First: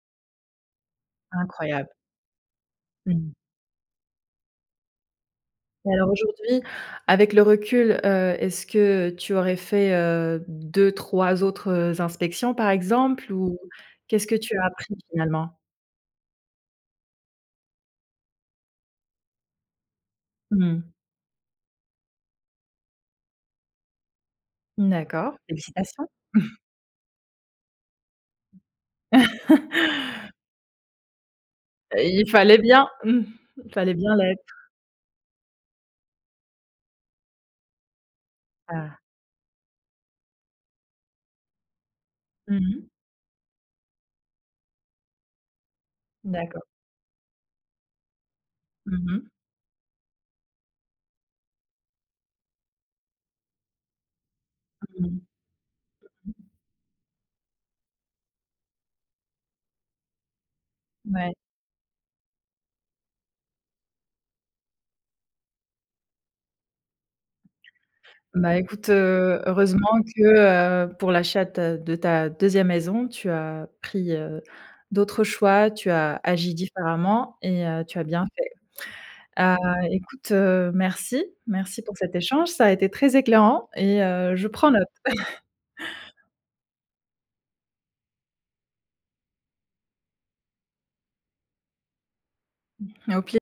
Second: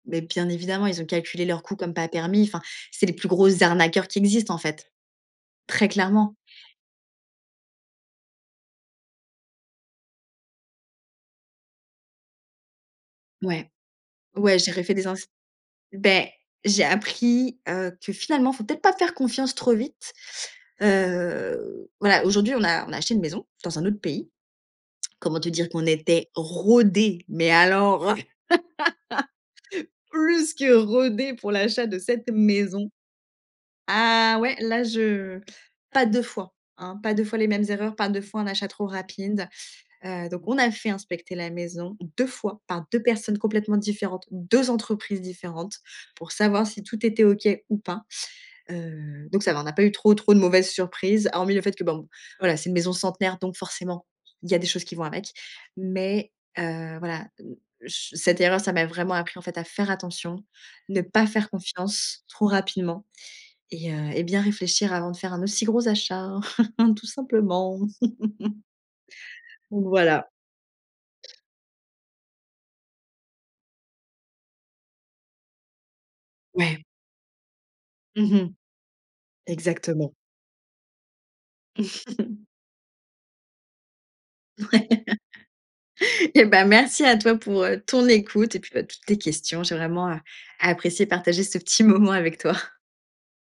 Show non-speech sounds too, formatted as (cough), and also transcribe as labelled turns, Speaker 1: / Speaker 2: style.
Speaker 1: Mais bien évidemment, ils ont calculé leurs coûts
Speaker 2: Incroyable.
Speaker 1: comme pas permis, enfin. C'est les plus
Speaker 2: Mmh.
Speaker 1: gros arnaqueurs qui existent, en fait, très
Speaker 2: Alors,
Speaker 1: clairement.
Speaker 2: aujourd'hui, avec le recul, heu, est-ce que tu aurais fait, heu, 2-3 autres, heu, inspections par exemple ou?
Speaker 1: Ouais,
Speaker 2: Qu'est-ce que tu
Speaker 1: ouais,
Speaker 2: as
Speaker 1: j'ai
Speaker 2: appris
Speaker 1: refait des ens
Speaker 2: finalement?
Speaker 1: beh j'ai appris, heu, que finalement, faut peut-être pas faire confiance trop vite.
Speaker 2: Mmh.
Speaker 1: Heu, voilà, aujourd'hui, on a on a acheté une maison dans un autre pays.
Speaker 2: D'accord,
Speaker 1: Comment te dire qu'on
Speaker 2: félicitations.
Speaker 1: était
Speaker 2: (chuckles)
Speaker 1: rodé, mais alors (laughs)
Speaker 2: (laughs)
Speaker 1: plus que rodé pour l'achat de
Speaker 2: Heu,
Speaker 1: cette
Speaker 2: il fallait bien,
Speaker 1: maison.
Speaker 2: mmh, il fallait bien
Speaker 1: Ah
Speaker 2: l'être.
Speaker 1: ouais là, je pas 2 fois hein? Pas 2 fois les mêmes erreurs, pas 2 fois un achat trop
Speaker 2: Ah!
Speaker 1: rapide, heu, donc on a fait inspecter la maison 2
Speaker 2: Mmh
Speaker 1: fois par
Speaker 2: mh.
Speaker 1: 2 personnes complètement différentes, 2 entreprises différentes pour
Speaker 2: D'accord.
Speaker 1: savoir si tout était OK ou pas.
Speaker 2: Mmh
Speaker 1: Heu,
Speaker 2: mh.
Speaker 1: donc ça va, on a pas eu trop trop de mauvaises surprises hormis le fait que bon, voilà c'est une maison centenaire, donc forcément, il y a des choses qui vont avec, mais
Speaker 2: (unintelligible)
Speaker 1: heu, voilà, che cette erreur, ça m'a vraiment appris, en fait, à faire attention, ne pas
Speaker 2: Ouais.
Speaker 1: faire confiance, trop rapidement et heu, et bien réfléchir avant de faire un aussi gros achat (chuckles) tout simplement.
Speaker 2: Ben,
Speaker 1: (chuckles)
Speaker 2: écoute, heu, heureusement
Speaker 1: Voilà.
Speaker 2: que, heu, pour l'achat de ta de ta 2e maison, tu as pris, heu, d'autres choix, tu as agi
Speaker 1: Ouais.
Speaker 2: différemment et heu, tu as bien
Speaker 1: Mmh
Speaker 2: fait.
Speaker 1: mh.
Speaker 2: Heu,
Speaker 1: Exactement.
Speaker 2: écoute, heu, merci merci pour cet
Speaker 1: (chuckles)
Speaker 2: échange, ça a été très éclairant et heu, je prends note.
Speaker 1: Ouais.
Speaker 2: (chuckles)
Speaker 1: Et ben, merci à toi pour, heu, ton écoute, et puis, ben, toutes tes questions. J'ai vraiment, heu, apprécié partager, ce petit moment avec toi.
Speaker 2: Ah, au pi